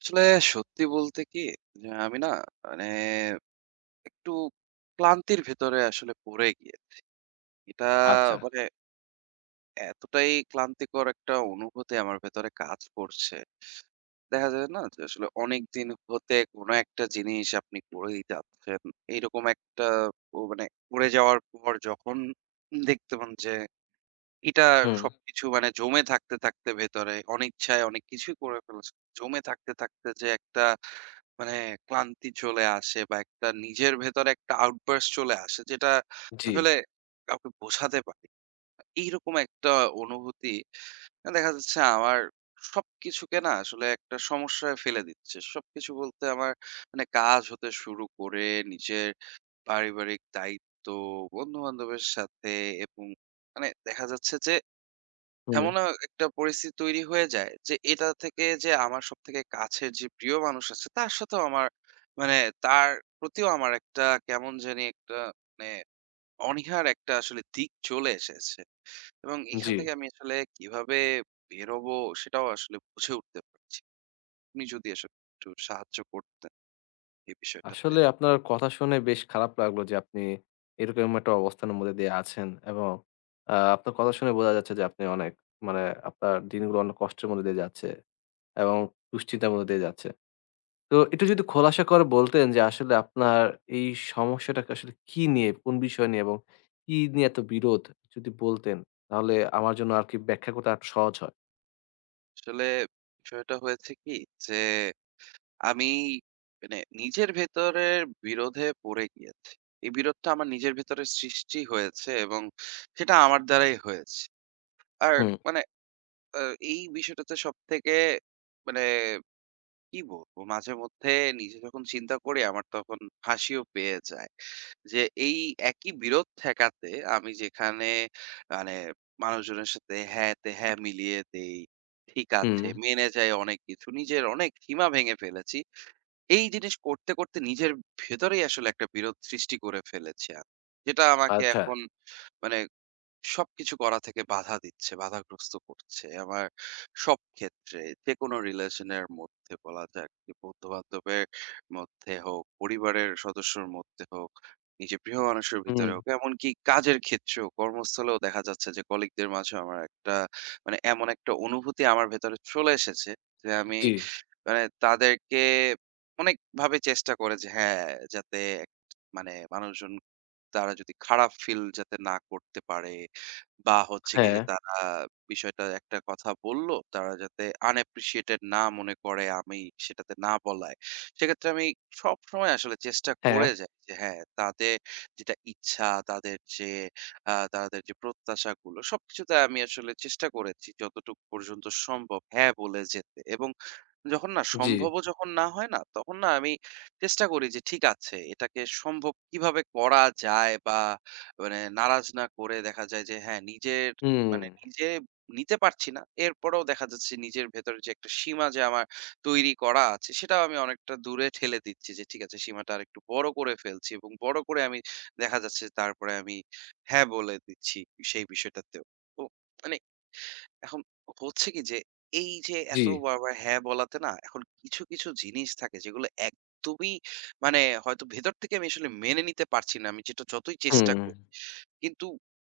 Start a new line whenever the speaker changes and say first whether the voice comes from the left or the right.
right: আসলে সত্যি বলতে কি যে আমি না মানে একটু ক্লান্তির ভেতরে আসলে পড়ে গিয়ে এটা
left: আচ্ছা।
right: মানে এতটাই ক্লান্তিকর একটা অনুভূতি আমার ভেতরে কাজ করছে। দেখা যায় না যে আসলে অনেক দিন হতে কোনো একটা জিনিস আপনি করে দিতে যাচ্ছেন, এইরকম একটা মানে করে যাওয়ার পর যখন দেখতে পান যে এটা
left: হুম,
right: সবকিছু মানে জমে থাকতে, থাকতে ভেতরে অনিচ্ছায় অনেক কিছুই করে ফেলেছে। জমে থাকতে, থাকতে যে একটা মানে ক্লান্তি চলে আসে, বা একটা নিজের ভেতরে একটা আউটবার্স্ট চলে আসে যেটা
left: জি,
right: আসলে কাউকে বোঝাতে পারি না। এইরকম একটা অনুভূতি দেখা যাচ্ছে আমার সবকিছুকে না আসলে একটা সমস্যায় ফেলে দিচ্ছে। সবকিছু বলতে আমার মানে কাজ হতে শুরু করে নিজের, পারিবারিক দায়িত্ব, বন্ধু-বান্ধবের সাথে, এবং মানে দেখা যাচ্ছে যে
left: হুম।
right: এমন একটা পরিস্থিতি তৈরি হয়ে যায় যে, এটা থেকে যে আমার সবথেকে কাছের যে প্রিয় মানুষ আছে, তার সাথেও আমার মানে তার প্রতিও আমার একটা কেমন জানি একটা মানে অনীহার একটা আসলে দিক চলে এসেছে। এবং এখান
left: জি।
right: থেকে আমি আসলে কিভাবে বেরোবো সেটাও আসলে বুঝে উঠতে পারছি। আপনি যদি আসলে একটু সাহায্য করতেন এই বিষয়টাতে।
left: আসলে আপনার কথা শুনে বেশ খারাপ লাগলো যে আপনি এরকম একটা অবস্থানের মধ্যে দিয়ে আছেন। এবং আপনার কথা শুনে বোঝা যাচ্ছে যে আপনি অনেক, মানে আপনার দিনগুলো অনেক কষ্টের মধ্যে দিয়ে যাচ্ছে এবং দুশ্চিন্তার মধ্যে দিয়ে যাচ্ছে। তো একটু যদি খোলাসা করে বলতেন যে আসলে আপনার এই সমস্যাটাকে আসলে কি নিয়ে, কোন বিষয় নিয়ে এবং কি নিয়ে এত বিরোধ, যদি বলতেন তাহলে আমার জন্য আরকি ব্যাখ্যা করতে আরো সহজ হয়।
right: আসলে বিষয়টা হয়েছে কি যে আমি মানে নিজের ভেতরের বিরোধে পড়ে গিয়েছি। এই বিরোধটা আমার নিজের ভেতরে সৃষ্টি হয়েছে এবং সেটা আমার দ্বারাই হয়েছে। আর
left: হুম,
right: মানে আ এই বিষয়টাতে সবথেকে মানে কি বলবো? মাঝেমধ্যে নিজে যখন চিন্তা করি আমার তখন হাসিও পেয়ে যায়। যে এই একই বিরোধ ঠেকাতে আমি যেখানে মানে মানুষজনের সাথে হ্যাঁতে হ্যাঁ মিলিয়ে দেই। ঠিক
left: হুম।
right: আছে, মেনে যাই অনেক কিছু। নিজের অনেক সীমা ভেঙে ফেলেছি। এই জিনিস করতে, করতে নিজের ভেতরেই আসলে একটা বিরোধ সৃষ্টি করে ফেলেছি আমি। যেটা আমাকে
left: আচ্ছা।
right: এখন মানে সবকিছু করা থেকে বাধা দিচ্ছে, বাধাগ্রস্ত করছে। আমার সব ক্ষেত্রে, যেকোনো রিলেশন এর মধ্যে, বলা যাক যে বন্ধু-বান্ধবের মধ্যে হোক, পরিবারের সদস্যর মধ্যে হোক, নিজের প্রিয় মানুষের
left: হুম,
right: ভিতরে হোক, এমনকি কাজের ক্ষেত্রেও, কর্মস্থলেও দেখা যাচ্ছে যে কলিগদের মাঝেও আমার একটা মানে এমন একটা অনুভূতি আমার ভেতরে চলে এসেছে যে আমি
left: জি।
right: মানে তাদেরকে অনেকভাবে চেষ্টা করে যে হ্যাঁ, যাতে এক মানে মানুষজন, তারা যদি খারাপ ফিল যাতে না করতে পারে, বা হচ্ছে গিয়ে
left: হ্যাঁ,
right: যে তারা বিষয়টা একটা কথা বলল, তারা যাতে unappreciated না মনে করে আমি সেটাতে না বলায়। সেক্ষেত্রে আমি সবসময় আসলে চেষ্টা
left: হ্যাঁ।
right: করে যাই যে হ্যাঁ, তাদের যেটা ইচ্ছা, তাদের যে তাদের যে প্রত্যাশাগুলো, সবকিছুতে আমি আসলে চেষ্টা করেছি যতটুকু পর্যন্ত সম্ভব হ্যাঁ বলে যেতে, এবং যখন না
left: জি।
right: সম্ভবও যখন না হয় না, তখন না আমি চেষ্টা করি যে ঠিক আছে এটাকে সম্ভব কিভাবে করা যায়, বা মানে নারাজ না করে দেখা যায় যে হ্যাঁ, নিজের
left: হুম,
right: মানে নিজে নিতে পারছি না। এরপরেও দেখা যাচ্ছে নিজের ভেতরে যে একটা সীমা যে আমার তৈরি করা আছে সেটাও আমি অনেকটা দূরে ঠেলে দিচ্ছি যে ঠিক আছে সীমাটা আরেকটু বড় করে ফেলছি, এবং বড় করে আমি দেখা যাচ্ছে তারপরে আমি হ্যাঁ বলে দিচ্ছি সেই বিষয়টাতেও। তো মানে এখন হচ্ছে কি যে এই যে
left: জি।
right: এত বারবার হ্যাঁ বলাতে না, এখন কিছু, কিছু জিনিস থাকে যেগুলো একদমই মানে হয়তো ভেতর থেকে আমি আসলে মেনে নিতে পারছি না। আমি যেটা যতই চেষ্টা
left: হুম,
right: করি। কিন্তু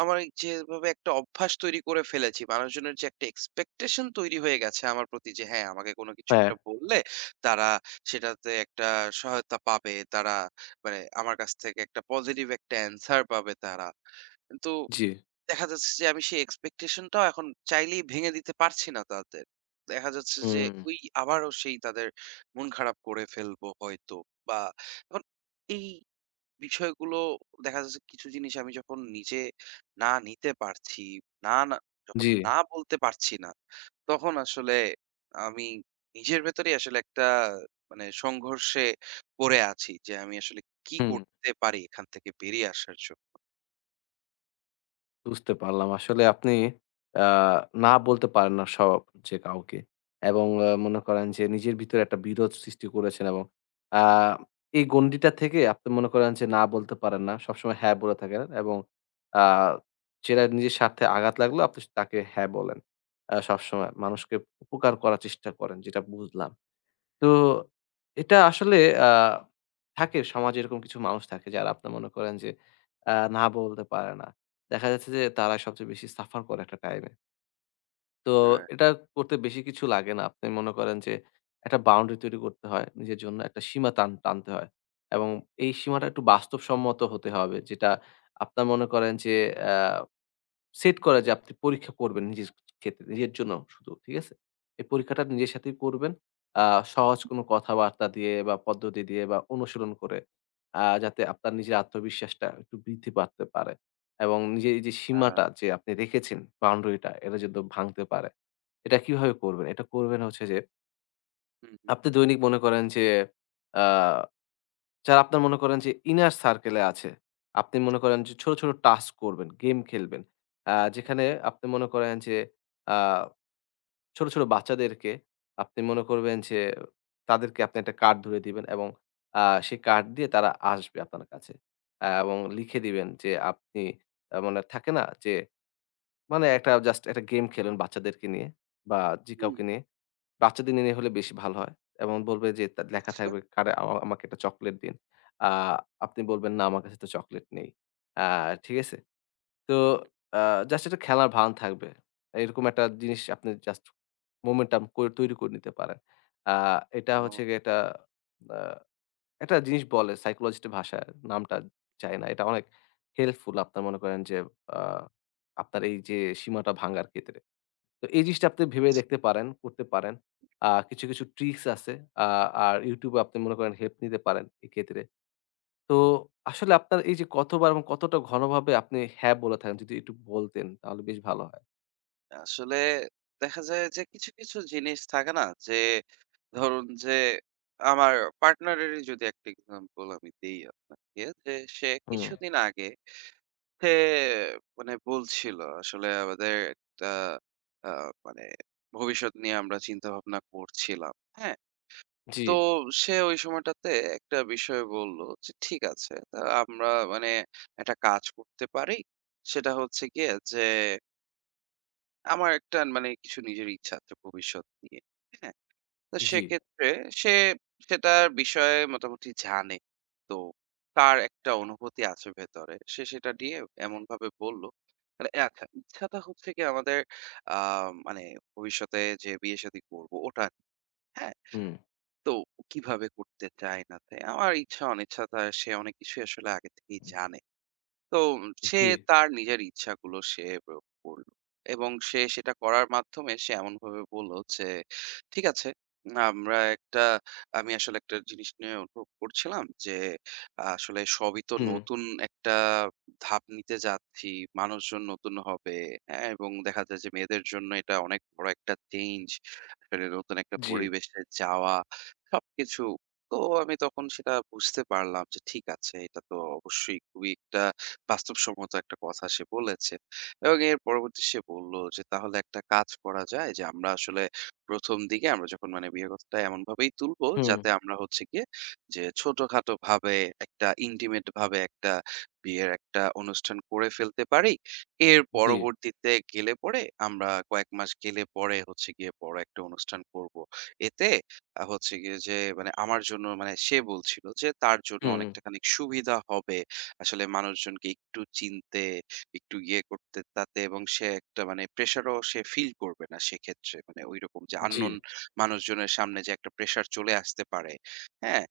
right: আমার এই যেভাবে একটা অভ্যাস তৈরি করে ফেলেছি, মানুষজনের যে একটা এক্সপেকটেশন তৈরি হয়ে গেছে আমার প্রতি যে হ্যাঁ, আমাকে কোনো কিছু
left: হ্যাঁ।
right: একটা বললে তারা সেটাতে একটা সহায়তা পাবে। তারা মানে আমার কাছ থেকে একটা পজিটিভ একটা অ্যানসার পাবে তারা। কিন্তু
left: জি।
right: দেখা যাচ্ছে যে আমি সেই expectation টাও এখন চাইলেই ভেঙে দিতে পারছি না তাদের। দেখা যাচ্ছে যে
left: হুম,
right: ওই আবারও সেই তাদের মন খারাপ করে ফেলবো হয়তো, বা এখন এই বিষয়গুলো দেখা যাচ্ছে কিছু জিনিস আমি যখন নিজে না নিতে পারছি, না, না যখন
left: জি।
right: না বলতে পারছি না, তখন আসলে আমি নিজের ভেতরেই আসলে একটা মানে সংঘর্ষে পড়ে আছি যে আমি আসলে কি
left: হুম।
right: করতে পারি এখান থেকে বেরিয়ে আসার জন্য?
left: বুঝতে পারলাম। আসলে আপনি আ না বলতে পারেন না সব, যে কাউকে। এবং মনে করেন যে নিজের ভিতরে একটা বিরোধ সৃষ্টি করেছেন। এবং আ এই গণ্ডিটা থেকে আপনি মনে করেন যে না বলতে পারেন না। সবসময় হ্যাঁ বলে থাকেন। এবং আ যেটা নিজের স্বার্থে আঘাত লাগলো আপনি তাকে হ্যাঁ বলেন। সবসময় মানুষকে উপকার করার চেষ্টা করেন, যেটা বুঝলাম। তো এটা আসলে আ থাকে, সমাজে এরকম কিছু মানুষ থাকে যারা, আপনারা মনে করেন যে না বলতে পারে না। দেখা যাচ্ছে যে তারা সবচেয়ে বেশি সাফার করে একটা টাইমে। তো
right: হ্যাঁ,
left: এটা করতে বেশি কিছু লাগে না। আপনি মনে করেন যে একটা বাউন্ডারি তৈরি করতে হয় নিজের জন্য, একটা সীমা টান টানতে হয়। এবং এই সীমাটা একটু বাস্তবসম্মত হতে হবে, যেটা আপনারা মনে করেন যে সেট করা, যে আপনি পরীক্ষা করবেন নিজের ক্ষেত্রে, নিজের জন্য শুধু। ঠিক আছে? এই পরীক্ষাটা নিজের সাথেই করবেন। আ সহজ কোনো কথাবার্তা দিয়ে বা পদ্ধতি দিয়ে বা অনুশীলন করে, যাতে আপনার নিজের আত্মবিশ্বাসটা একটু বৃদ্ধি পাতে পারে এবং নিজের এই যে
right: হ্যাঁ,
left: সীমাটা যে আপনি রেখেছেন, বাউন্ডারিটা এটা যেন ভাঙতে পারে। এটা কিভাবে করবেন? এটা করবেন হচ্ছে যে
right: হুম, হুম।
left: আপনি দৈনিক মনে করেন যে আ যারা আপনার মনে করেন যে ইনার সার্কেল এ আছে। আপনি মনে করেন যে ছোট, ছোট টাস্ক করবেন, গেম খেলবেন। যেখানে আপনি মনে করেন যে আ ছোট, ছোট বাচ্চাদেরকে আপনি মনে করবেন যে তাদেরকে আপনি একটা কার্ড ধরে দিবেন। এবং আ সেই কার্ড দিয়ে তারা আসবে আপনার কাছে। এবং লিখে দিবেন যে আপনি মানে থাকে না যে, মানে একটা জাস্ট একটা গেম খেলুন বাচ্চাদেরকে নিয়ে বা যে
right: হুম,
left: কাউকে নিয়ে। বাচ্চাদের নিয়ে হলে বেশি ভালো হয়। এবং বলবে যে তা লেখা
right: আচ্ছা।
left: থাকবে, "কারে আমা আমাকে একটা চকোলেট দিন।" আ আপনি বলবেন, "না, আমার কাছে তো চকোলেট নেই।" আ ঠিক আছে? তো
right: হুম,
left: আ জাস্ট একটা খেলার ভান থাকবে। এরকম একটা জিনিস আপনি জাস্ট মোমেন্টাম করে তৈরি করে নিতে পারেন। আ এটা
right: ও
left: হচ্ছে গিয়ে একটা আ একটা জিনিস বলে সাইকোলজিস্ট এর ভাষায়, নামটা চাই না। এটা অনেক হেল্পফুল, আপনার মনে করেন যে আ আপনার এই যে সীমাটা ভাঙ্গার ক্ষেত্রে। তো এই জিনিসটা আপনি ভেবে
right: আচ্ছা।
left: দেখতে পারেন, করতে পারেন। কিছু, কিছু ট্রিকস আছে। আ আর YouTube এ আপনি মনে করেন হেল্প নিতে পারেন এক্ষেত্রে। তো আসলে আপনার এই যে কতবার এবং কতটা ঘনভাবে আপনি হ্যাঁ বলে থাকেন, যদি একটু বলতেন তাহলে বেশ ভালো হয়।
right: আসলে দেখা যায় যে কিছু, কিছু জিনিস থাকে না? যে ধরুন যে আমার পার্টনারেরই যদি একটা এক্সাম্পল আমি দেই আপনাকে, যে সে
left: হুম,
right: কিছুদিন আগে, সে মানে বলছিল আসলে আমাদের একটা আ মানে ভবিষ্যৎ নিয়ে আমরা চিন্তাভাবনা করছিলাম। হ্যাঁ?
left: জি,
right: তো সে ওই সময়টাতে একটা বিষয় বলল যে ঠিক আছে তা আমরা মানে একটা কাজ করতে পারি। সেটা হচ্ছে গিয়ে যে আমার একটা মানে কিছু নিজের ইচ্ছা আছে ভবিষ্যৎ নিয়ে। হ্যাঁ? তো
left: জি,
right: সেক্ষেত্রে সে সেটার বিষয়ে মোটামুটি জানে। তো তার একটা অনুভূতি আছে ভেতরে। সে সেটা নিয়ে এমনভাবে বলল। মানে আচ্ছা, ইচ্ছাটা হচ্ছে গিয়ে আমাদের আ মানে ভবিষ্যতে যে বিয়ে শাদী করব ওটা। হ্যাঁ?
left: হুম,
right: তো কিভাবে করতে চায় না তাই? আমার ইচ্ছা অনিচ্ছা তা সে অনেক কিছুই আসলে আগে থেকেই জানে। তো সে
left: জি,
right: তার নিজের ইচ্ছাগুলো সে প্রয়োগ করলো, এবং সে সেটা করার মাধ্যমে সে এমন ভাবে বললো যে ঠিক আছে আমরা একটা, আমি আসলে একটা জিনিস নিয়ে অনুভব করছিলাম যে আসলে সবই তো
left: হুম,
right: নতুন একটা ধাপ নিতে যাচ্ছি, মানুষজন নতুন হবে, হ্যাঁ, এবং দেখা যায় যে মেয়েদের জন্য এটা অনেক বড় একটা চেঞ্জ, নতুন একটা
left: জি,
right: পরিবেশে যাওয়া, সবকিছু। তো আমি তখন সেটা বুঝতে পারলাম যে ঠিক আছে এটা তো অবশ্যই খুবই একটা বাস্তবসম্মত একটা কথা সে বলেছে। এবং এর পরবর্তী সে বলল যে, "তাহলে একটা কাজ করা যায় যে, আমরা আসলে ১ম দিকে আমরা যখন মানে বিয়ের কথাটা এমনভাবেই তুলবো
left: হুম,
right: যাতে আমরা হচ্ছে গিয়ে যে, ছোটখাটো ভাবে, একটা ইন্টিমেট ভাবে একটা বিয়ের একটা অনুষ্ঠান করে ফেলতে পারি। এর
left: জি,
right: পরবর্তীতে গেলে পরে, আমরা কয়েক মাস গেলে পরে হচ্ছে গিয়ে বড় একটা অনুষ্ঠান করব। এতে হচ্ছে গিয়ে যে, মানে আমার জন্য" মানে সে বলছিল যে, "তার জন্য
left: হুম,
right: অনেকটা খানিক সুবিধা হবে।" আসলে মানুষজনকে একটু চিনতে, একটু ইয়ে করতে তাতে, এবং সে একটা মানে প্রেশারও সে ফিল করবে না সেক্ষেত্রে। মানে ঐরকম যে
left: জি,
right: unknown মানুষজনের সামনে যে একটা প্রেশার চলে আসতে পারে। হ্যাঁ?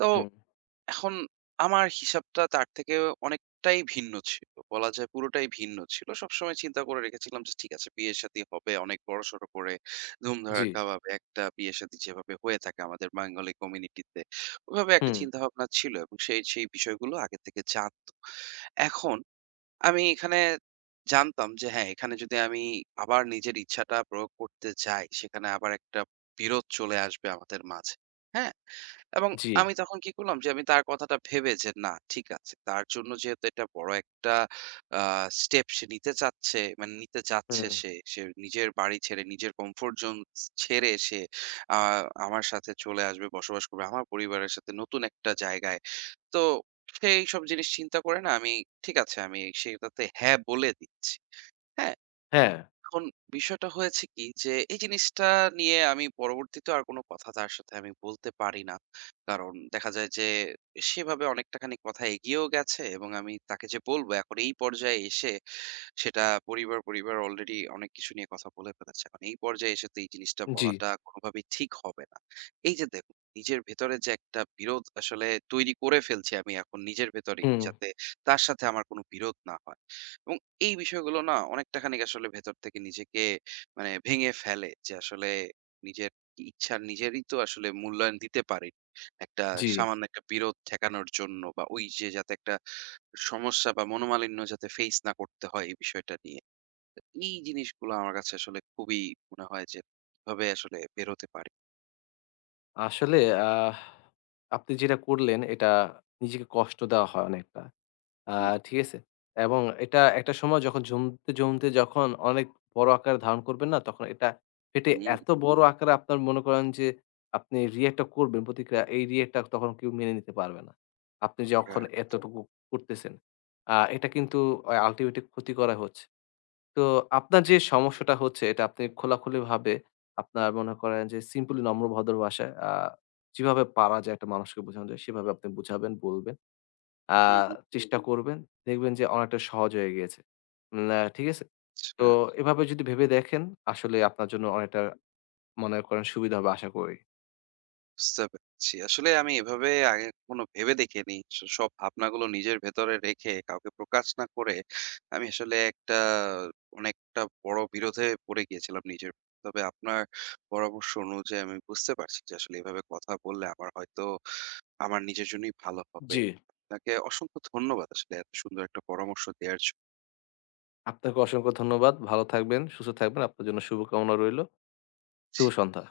right: তো
left: হুম,
right: এখন আমার হিসাবটা তার থেকে অনেকটাই ভিন্ন ছিল। বলা যায় পুরোটাই ভিন্ন ছিল। সবসময় চিন্তা করে রেখেছিলাম যে ঠিক আছে বিয়ে-শাদী হবে অনেক বড়সড় করে,
left: জি,
right: ধুমধাড়াক্কা ভাবে একটা বিয়ে-শাদী যেভাবে হয়ে থাকে আমাদের বাঙালি কমিউনিটিতে, ওভাবে একটা
left: হুম,
right: চিন্তাভাবনা ছিল, এবং সেই বিষয়গুলো আগে থেকে জানত। এখন আমি এখানে জানতাম যে হ্যাঁ, এখানে যদি আমি আবার নিজের ইচ্ছাটা প্রয়োগ করতে যাই, সেখানে আবার একটা বিরোধ চলে আসবে আমাদের মাঝে। হ্যাঁ? এবং
left: জি,
right: আমি তখন কি করলাম যে আমি তার কথাটা ভেবে যে না, ঠিক আছে। তার জন্য যেহেতু এটা বড় একটা আ স্টেপ সে নিতে চাচ্ছে, মানে নিতে যাচ্ছে
left: হুম,
right: সে। সে নিজের বাড়ি ছেড়ে, নিজের কমফোর্ট জোন ছেড়ে সে আ আমার সাথে চলে আসবে, বসবাস করবে। আমার পরিবারের সাথে নতুন একটা জায়গায়, তো সেইসব জিনিস চিন্তা করে না আমি, ঠিক আছে আমি সেটাতে হ্যাঁ বলে দিচ্ছি। হ্যাঁ?
left: হ্যাঁ,
right: এখন বিষয়টা হয়েছে কি যে এই জিনিসটা নিয়ে আমি পরবর্তীতে আর কোনো কথা তার সাথে আমি বলতে পারি না। কারণ দেখা যায় যে সেভাবে অনেকটা খানি কথা এগিয়েও গেছে, এবং আমি তাকে যে বলব এখন এই পর্যায়ে এসে, সেটা, পরিবার অলরেডি অনেক কিছু নিয়ে কথা বলে ফেলেছে। মানে এই পর্যায়ে এসে তো এই জিনিসটা
left: জি,
right: বলাটা কোনভাবেই ঠিক হবে না। এই যে দেখুন, নিজের ভেতরে যে একটা বিরোধ আসলে তৈরি করে ফেলছি আমি এখন, নিজের ভেতরেই,
left: হুম,
right: যাতে তার সাথে আমার কোনো বিরোধ না হয়। এবং এই বিষয়গুলো না অনেকটা খানিক আসলে ভেতর থেকে নিজেকে মানে ভেঙে ফেলে, যে আসলে নিজের ইচ্ছা নিজেরই তো আসলে মূল্যায়ন দিতে পারি। একটা
left: জি।
right: সামান্য একটা বিরোধ ঠেকানোর জন্য, বা ওই যে যাতে একটা সমস্যা বা মনোমালিন্য যাতে ফেস না করতে হয় এই বিষয়টা নিয়ে। তো এই জিনিসগুলো আমার কাছে আসলে খুবই মনে হয় যে কিভাবে আসলে বেরোতে পারি।
left: আসলে আহ, আপনি যেটা করলেন এটা নিজেকে কষ্ট দেওয়া হয় অনেকটা। আ ঠিক আছে? এবং এটা একটা সময় যখন জমতে, জমতে যখন অনেক বড় আকার ধারণ করবেন না? তখন এটা ফেটে
right: হুম, হুম,
left: এত বড় আকারে, আপনার মনে করেন যে আপনি রিঅ্যাক্টটা করবেন, প্রতিক্রিয়া, এই রিঅ্যাক্টটা তখন কেউ মেনে নিতে পারবে না। আপনি যখন
right: রাইট,
left: এতটুকু করতেছেন। এটা কিন্তু আল্টিমেটলি ক্ষতি করা হচ্ছে। তো আপনার যে
right: হ্যাঁ।
left: সমস্যাটা হচ্ছে, এটা আপনি খোলাখুলিভাবে, আপনার মনে করেন যে সিম্পলি, নম্র ভদ্র ভাষায়, যেভাবে পারা যায় একটা মানুষকে বোঝানো যায় সেভাবে আপনি বুঝাবেন, বলবেন। আ
right: হুম, হুম।
left: জি, চেষ্টা জি। করবেন। দেখবেন যে অনেকটা সহজ হয়ে গিয়েছে। উম আ ঠিক আছে?
right: আচ্ছা,
left: তো এভাবে যদি ভেবে দেখেন আসলে আপনার জন্য অনেকটা, মনে করেন সুবিধা হবে আশা করি।
right: বুঝতে পেরেছি। আসলে আমি এভাবে আগে কখনো ভেবে দেখিনি। সব ভাবনাগুলো নিজের ভেতরে রেখে, কাউকে প্রকাশ না করে আমি আসলে একটা অনেকটা বড় বিরোধে পড়ে গিয়েছিলাম নিজের। তবে আপনার পরামর্শ অনুযায়ী আমি বুঝতে পারছি যে আসলে এভাবে কথা বললে আমার হয়তো আমার নিজের জন্যই ভালো হবে।
left: জি।
right: আপনাকে অসংখ্য ধন্যবাদ আসলে এত সুন্দর একটা পরামর্শ দেয়ার জন্য।
left: আপনাকে অসংখ্য ধন্যবাদ। ভালো থাকবেন, সুস্থ থাকবেন। আপনার জন্য শুভকামনা রইলো। শুভ সন্ধ্যা।